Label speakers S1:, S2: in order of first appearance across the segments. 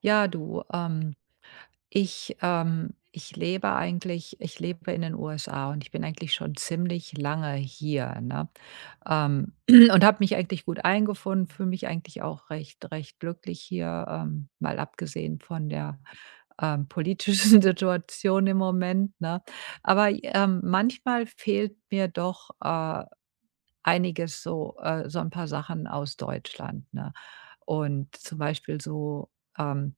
S1: Ja, du, ähm, ich lebe eigentlich ich lebe in den USA und ich bin eigentlich schon ziemlich lange hier, ne? Und habe mich eigentlich gut eingefunden, fühle mich eigentlich auch recht glücklich hier, mal abgesehen von der politischen Situation im Moment, ne? Aber manchmal fehlt mir doch einiges so so ein paar Sachen aus Deutschland, ne? Und zum Beispiel so, ähm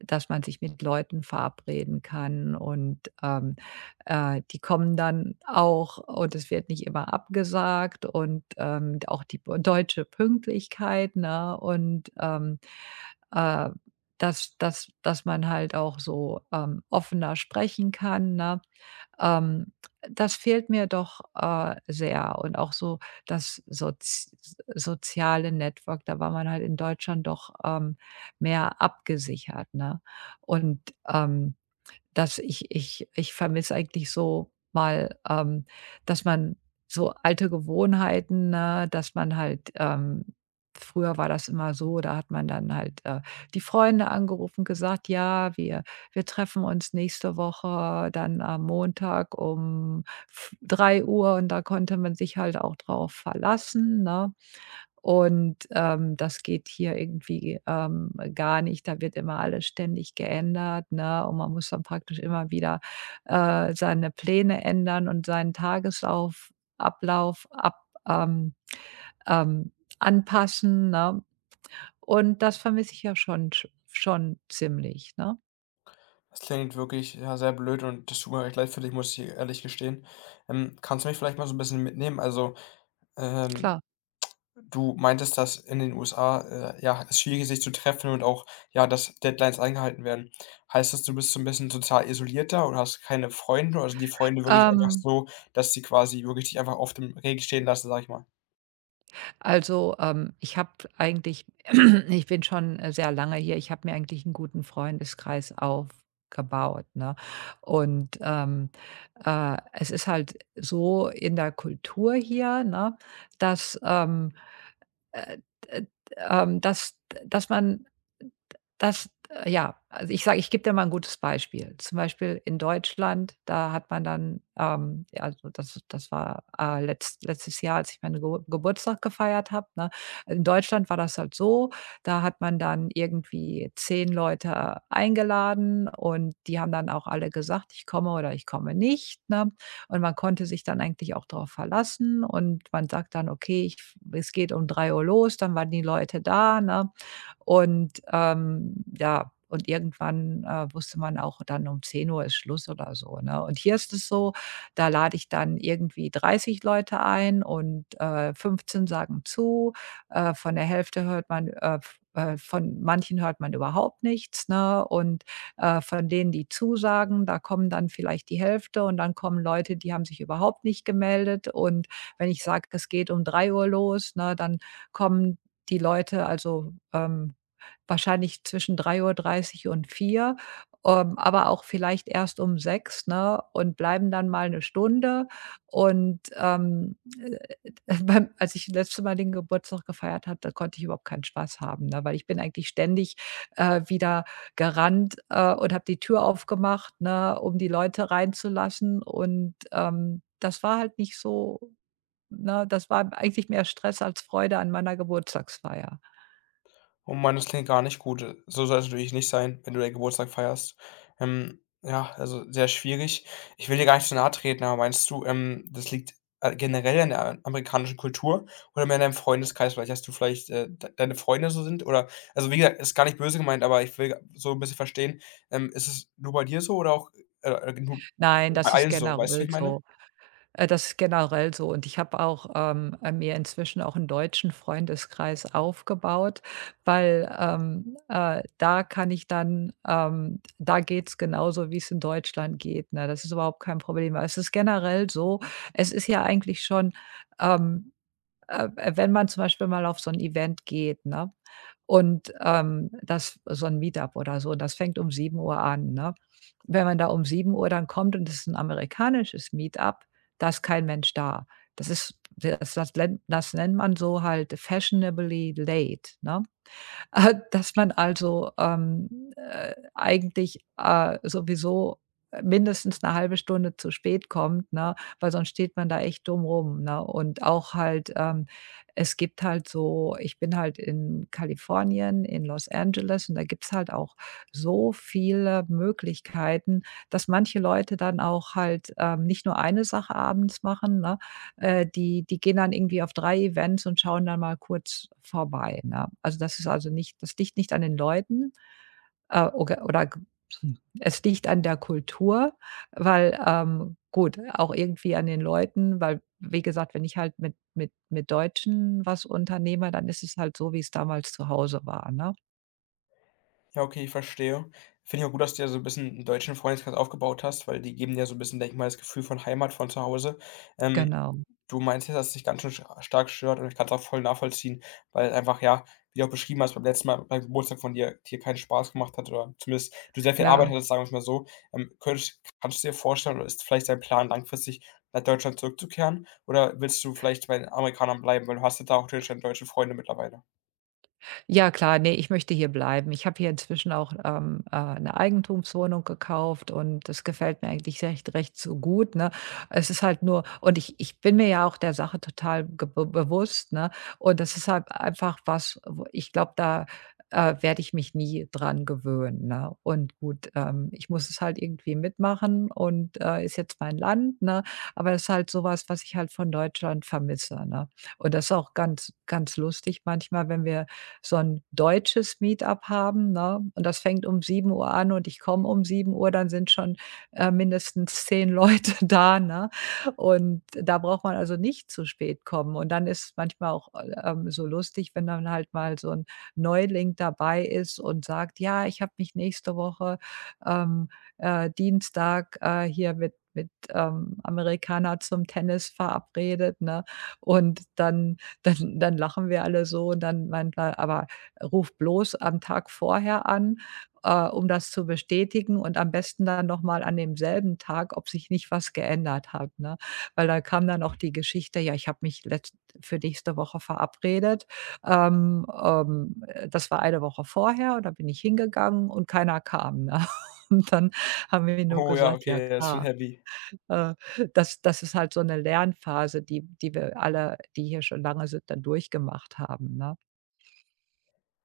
S1: dass man sich mit Leuten verabreden kann und die kommen dann auch und es wird nicht immer abgesagt, und auch die b deutsche Pünktlichkeit, ne, und, äh, dass man halt auch so offener sprechen kann, ne? Ähm, Das fehlt mir doch sehr und auch so das soziale Network. Da war man halt in Deutschland doch mehr abgesichert, ne? Und, ähm dass ich ich ich vermisse eigentlich so mal dass man so alte Gewohnheiten, ne, früher war das immer so, da hat man dann halt die Freunde angerufen, gesagt: „Ja, wir treffen uns nächste Woche dann am Montag um f drei Uhr“, und da konnte man sich halt auch drauf verlassen, ne? Das geht hier irgendwie gar nicht. Da wird immer alles ständig geändert, ne? Und man muss dann praktisch immer wieder seine Pläne ändern und seinen Tagesauf Ablauf ab ähm, ähm, anpassen, ne? Und das vermisse ich ja schon ziemlich, ne?
S2: Das klingt wirklich, ja, sehr blöd und das tut mir echt leid für dich, muss ich ehrlich gestehen. Kannst du mich vielleicht mal so ein bisschen mitnehmen? Also, ähm,
S1: Klar.
S2: du meintest, dass in den USA, ja, es schwierig ist, sich zu treffen und auch, ja, dass Deadlines eingehalten werden. Heißt das, du bist so ein bisschen sozial isolierter da und hast keine Freunde? Also, die Freunde wirklich einfach
S1: Ähm
S2: so, dass sie quasi wirklich dich einfach auf dem Regen stehen lassen, sage ich mal?
S1: Ich habe eigentlich ich bin schon sehr lange hier. Ich habe mir eigentlich einen guten Freundeskreis aufgebaut, ne? Und es ist halt so in der Kultur hier, ne, dass, äh, d dass dass man dass ja, also ich gebe dir mal ein gutes Beispiel. Zum Beispiel in Deutschland, da hat man dann ja, also das war letztes Jahr, als ich meinen Geburtstag gefeiert habe, ne? In Deutschland war das halt so, da hat man dann irgendwie 10 Leute eingeladen und die haben dann auch alle gesagt: „Ich komme“ oder „Ich komme nicht“, ne? Und man konnte sich dann eigentlich auch darauf verlassen und man sagt dann: „Okay, ich f es geht um drei Uhr los“, dann waren die Leute da, ne? Und irgendwann wusste man auch dann, um zehn Uhr ist Schluss oder so, ne? Und hier ist es so, da lade ich dann irgendwie 30 Leute ein und 15 sagen zu. Von der Hälfte hört man, f von manchen hört man überhaupt nichts, ne? Und von denen, die zusagen, da kommen dann vielleicht die Hälfte, und dann kommen Leute, die haben sich überhaupt nicht gemeldet. Und wenn ich sage, es geht um 3 Uhr los, ne, dann kommen die Leute, wahrscheinlich zwischen drei Uhr dreißig und vier aber auch vielleicht erst um 6, ne, und bleiben dann mal eine Stunde. Und, ähm, äh, beim als ich das letzte Mal den Geburtstag gefeiert habe, da konnte ich überhaupt keinen Spaß haben, ne, weil ich bin eigentlich ständig wieder gerannt, und habe die Tür aufgemacht, ne, um die Leute reinzulassen, und das war halt nicht so. Ne, das war eigentlich mehr Stress als Freude an meiner Geburtstagsfeier.
S2: Oh Mann, das klingt gar nicht gut. So so es natürlich nicht sein, wenn du deinen Geburtstag feierst. Ja, also sehr schwierig. Ich will dir gar nicht zu nahe treten, aber meinst du, das liegt, generell an der a amerikanischen Kultur oder mehr in deinem Freundeskreis? Vielleicht hast du vielleicht, d deine Freunde so sind oder also, wie gesagt, ist gar nicht böse gemeint, aber ich will so ein bisschen verstehen, ist es nur bei dir so oder auch, nur
S1: Nein,
S2: bei
S1: das ist
S2: allen so? Weißt du, wie
S1: generell
S2: ich meine?
S1: so. Das ist generell so, und ich habe auch mir inzwischen auch einen deutschen Freundeskreis aufgebaut, weil da kann ich dann da geht's genauso, wie es in Deutschland geht, ne? Das ist überhaupt kein Problem. Aber es ist generell so, es ist ja eigentlich schon, ähm äh, wenn man zum Beispiel mal auf so ein Event geht, ne? Das so ein Meetup oder so, das fängt um sieben Uhr an, ne? Wenn man da um sieben Uhr dann kommt und es ist ein amerikanisches Meetup, da ist kein Mensch da. Das ist das nennt man so halt fashionably late, ne? Dass man also eigentlich sowieso, mindestens eine halbe Stunde zu spät kommt, ne, weil sonst steht man da echt dumm rum, ne? Und auch halt, es gibt halt so, ich bin halt in Kalifornien, in Los Angeles, und da gibt's halt auch so viele Möglichkeiten, dass manche Leute dann auch halt nicht nur eine Sache abends machen, ne, die gehen dann irgendwie auf 3 Events und schauen dann mal kurz vorbei, ne? Also, das liegt nicht an den Leuten, oge oder g es liegt an der Kultur, weil gut, auch irgendwie an den Leuten, weil, wie gesagt, wenn ich halt mit mit Deutschen was unternehme, dann ist es halt so, wie es damals zu Hause war, ne?
S2: Ja, okay, ich verstehe. Finde ich auch gut, dass du ja so ein bisschen 'n deutschen Freundeskreis aufgebaut hast, weil die geben dir so ein bisschen, denke ich mal, das Gefühl von Heimat, von zu Hause. Ähm,
S1: Genau.
S2: Du meinst ja, dass es dich ganz schön stark stört und ich kann's auch voll nachvollziehen, weil einfach, ja, wie du auch beschrieben hast beim letzten Mal beim Geburtstag von dir, dir keinen Spaß gemacht hat oder zumindest du sehr viel Arbeit
S1: Ja.
S2: hattest, sagen wir's mal so. Könntest Kannst du dir vorstellen oder ist vielleicht dein Plan, langfristig nach Deutschland zurückzukehren oder willst du vielleicht bei den Amerikanern bleiben, weil du hast ja da auch theoretisch dann deutsche Freunde mittlerweile?
S1: Ja klar, ne, ich möchte hier bleiben. Ich habe hier inzwischen auch 'ne Eigentumswohnung gekauft, und das gefällt mir eigentlich recht so gut, ne? Es ist halt nur, und ich bin mir ja auch der Sache total ge be bewusst, ne? Und das ist halt einfach was, wo ich glaube, da werde ich mich nie dran gewöhnen, ne? Und gut, ich muss es halt irgendwie mitmachen und ist jetzt mein Land, ne? Aber es ist halt sowas, was ich halt von Deutschland vermisse, ne? Und das ist auch ganz lustig manchmal, wenn wir so ein deutsches Meetup haben, ne? Und das fängt um sieben Uhr an und ich komme um sieben Uhr, dann sind schon mindestens 10 Leute da, ne? Und da braucht man also nicht zu spät kommen. Und dann ist manchmal auch so lustig, wenn dann halt mal so ein Neuling dabei ist und sagt: „Ja, ich habe mich nächste Woche, ähm, Dienstag, hier mit mit Amerikaner zum Tennis verabredet“, ne? Und dann lachen wir alle so, und dann meint er: „Aber ruf bloß am Tag vorher an, um das zu bestätigen, und am besten dann noch mal an demselben Tag, ob sich nicht was geändert hat“, ne? Weil da kam dann auch die Geschichte: „Ja, ich habe mich letzt für nächste Woche verabredet. Das war eine Woche vorher, und da bin ich hingegangen und keiner kam“, ne? Und dann haben wir nur
S2: Oh ja,
S1: gesagt: „Ja,
S2: okay, das ist schon
S1: klar.“
S2: heavy.
S1: äh, Das ist halt so eine Lernphase, die wir alle, die hier schon lange sind, dann durchgemacht haben, ne?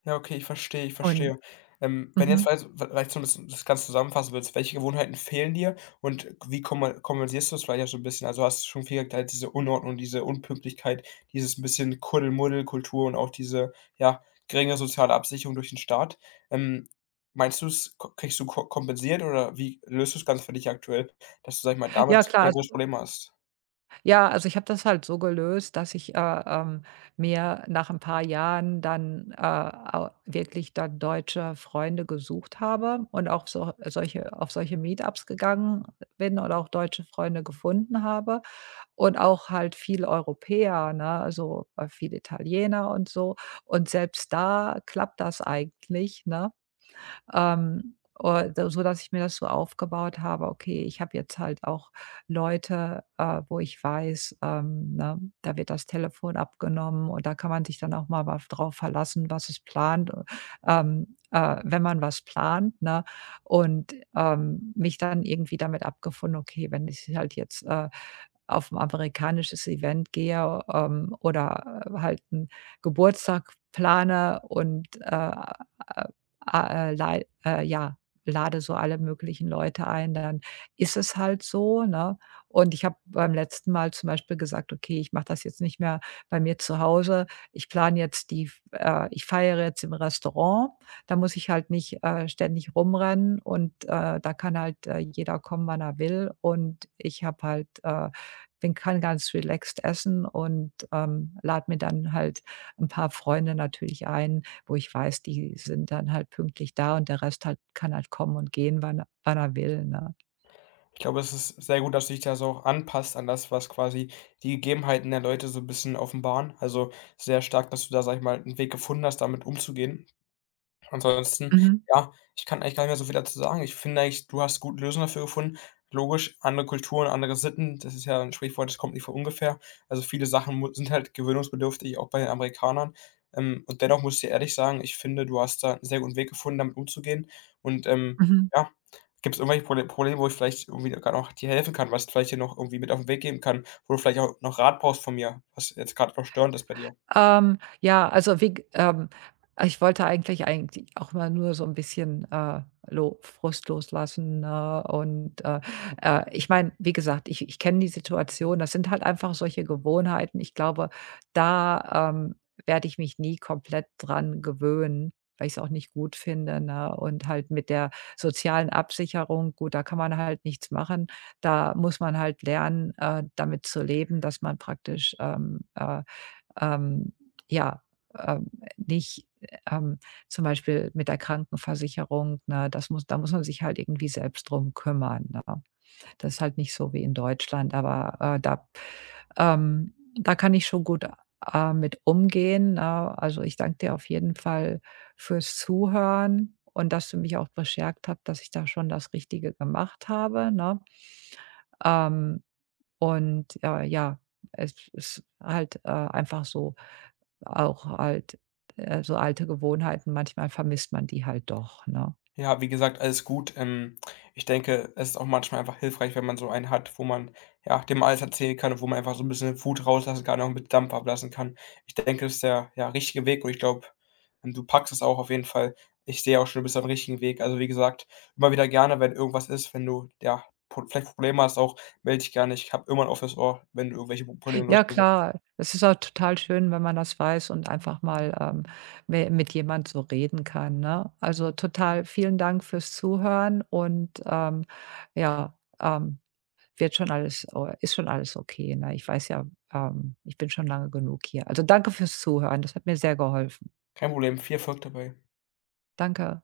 S2: Ja, okay, ich verstehe, ich
S1: Und
S2: verstehe. Wenn jetzt
S1: mhm.
S2: weiß vielleicht so 'n bisschen das Ganze zusammenfassen würdest, welche Gewohnheiten fehlen dir und wie kommen kompensierst du das vielleicht auch so 'n bisschen? Also, hast du schon viel halt diese Unordnung, diese Unpünktlichkeit, dieses 'n bisschen Kuddelmuddel-Kultur und auch diese, ja, geringe soziale Absicherung durch den Staat. Ähm, Meinst du, k kriegst du ko kompensiert oder wie löst du das Ganze für dich aktuell, dass du, sage ich mal,
S1: Ja
S2: damit
S1: klar,
S2: keine großen
S1: also
S2: Probleme hast?
S1: ja, also ich habe das halt so gelöst, dass ich mir nach ein paar Jahren dann au wirklich dann deutsche Freunde gesucht habe und auch so solche Meetups gegangen bin und auch deutsche Freunde gefunden habe, und auch halt viel Europäer, ne, also viel Italiener und so. Und selbst da klappt das eigentlich, ne? Ähm, da Sodass ich mir das so aufgebaut habe: „Okay, ich habe jetzt halt auch Leute, wo ich weiß, ne, da wird das Telefon abgenommen und da kann man sich dann auch mal wa drauf verlassen, wenn man was plant“, ne? Und mich dann irgendwie damit abgefunden: „Okay, wenn ich halt jetzt auf ein amerikanisches Event gehe, oder halt einen Geburtstag plane und, äh, lei äh, ja, lade so alle möglichen Leute ein, dann ist es halt so, ne?“ Und ich habe beim letzten Mal zum Beispiel gesagt: „Okay, ich mache das jetzt nicht mehr bei mir zu Hause. Ich plane jetzt die ich feiere jetzt im Restaurant. Da muss ich halt nicht ständig rumrennen, und da kann halt jeder kommen, wann er will, und ich habe halt bin kann ganz relaxed essen und lade mir dann halt ein paar Freunde natürlich ein, wo ich weiß, die sind dann halt pünktlich da, und der Rest halt kann halt kommen und gehen, wann er will, ne?“
S2: Ich glaube, es ist sehr gut, dass du dich da so auch anpasst an das, was quasi die Gegebenheiten der Leute so 'n bisschen offenbaren. Also, sehr stark, dass du da, sage ich mal, einen Weg gefunden hast, damit umzugehen. Ansonsten,
S1: Mhm,
S2: ja, ich kann eigentlich gar nicht mehr so viel dazu sagen. Ich finde eigentlich, du hast gute Lösungen dafür gefunden. Logisch, andere Kulturen, andere Sitten, das ist ja ein Sprichwort, das kommt nicht von ungefähr. Also, viele Sachen mu sind halt gewöhnungsbedürftig, auch bei den Amerikanern. Und dennoch muss ich dir ehrlich sagen, ich finde, du hast da einen sehr guten Weg gefunden, damit umzugehen. Und,
S1: mhm.
S2: ja, gibt es irgendwelche Prole Probleme, wo ich vielleicht irgendwie grad noch dir helfen kann, was ich vielleicht dir noch irgendwie mit auf den Weg geben kann, wo du vielleicht auch noch Rat brauchst von mir, was jetzt gerade noch störend ist bei dir?
S1: Ja, also, wie g ich wollte eigentlich auch mal nur so ein bisschen, lo Frust loslassen, ne? Und ich meine, wie gesagt, ich kenne die Situation. Das sind halt einfach solche Gewohnheiten. Ich glaube, da werde ich mich nie komplett dran gewöhnen, weil ich es auch nicht gut finde, ne? Und halt mit der sozialen Absicherung, gut, da kann man halt nichts machen. Da muss man halt lernen, damit zu leben, dass man praktisch, ähm, ja, ähm, nicht, ähm, zum Beispiel mit der Krankenversicherung, ne, das muss da muss man sich halt irgendwie selbst drum kümmern, ne? Das ist halt nicht so wie in Deutschland, aber da kann ich schon gut, mit umgehen, ne? Also, ich danke dir auf jeden Fall fürs Zuhören und dass du mich auch bestärkt hast, dass ich da schon das Richtige gemacht habe, ne? Ähm und ja, es ist halt einfach so, auch halt, so alte Gewohnheiten, manchmal vermisst man die halt doch, ne?
S2: Ja, wie gesagt, alles gut. Ich denke, es ist auch manchmal einfach hilfreich, wenn man so einen hat, wo man, ja, dem alles erzählen kann und wo man einfach so ein bisschen Wut rauslassen kann, auch mit Dampf ablassen kann. Ich denke, das ist der, ja, richtige Weg und ich glaube, du packst es auch auf jeden Fall. Ich sehe auch schon, du bist auf 'm richtigen Weg. Also, wie gesagt, immer wieder gerne, wenn irgendwas ist, wenn du, ja, Pro vielleicht Probleme hast auch, melde dich gerne. Ich habe immer 'n offenes Ohr, wenn du irgendwelche Probleme lösen
S1: Ja
S2: willst.
S1: klar, es ist auch total schön, wenn man das weiß und einfach mal mi mit jemand so reden kann, ne? Also, total vielen Dank fürs Zuhören und, ja, ähm, wird schon alles o ist schon alles okay, ne? Ich weiß ja, ich bin schon lange genug hier. Also, danke fürs Zuhören, das hat mir sehr geholfen.
S2: Kein Problem, viel Erfolg dabei.
S1: Danke.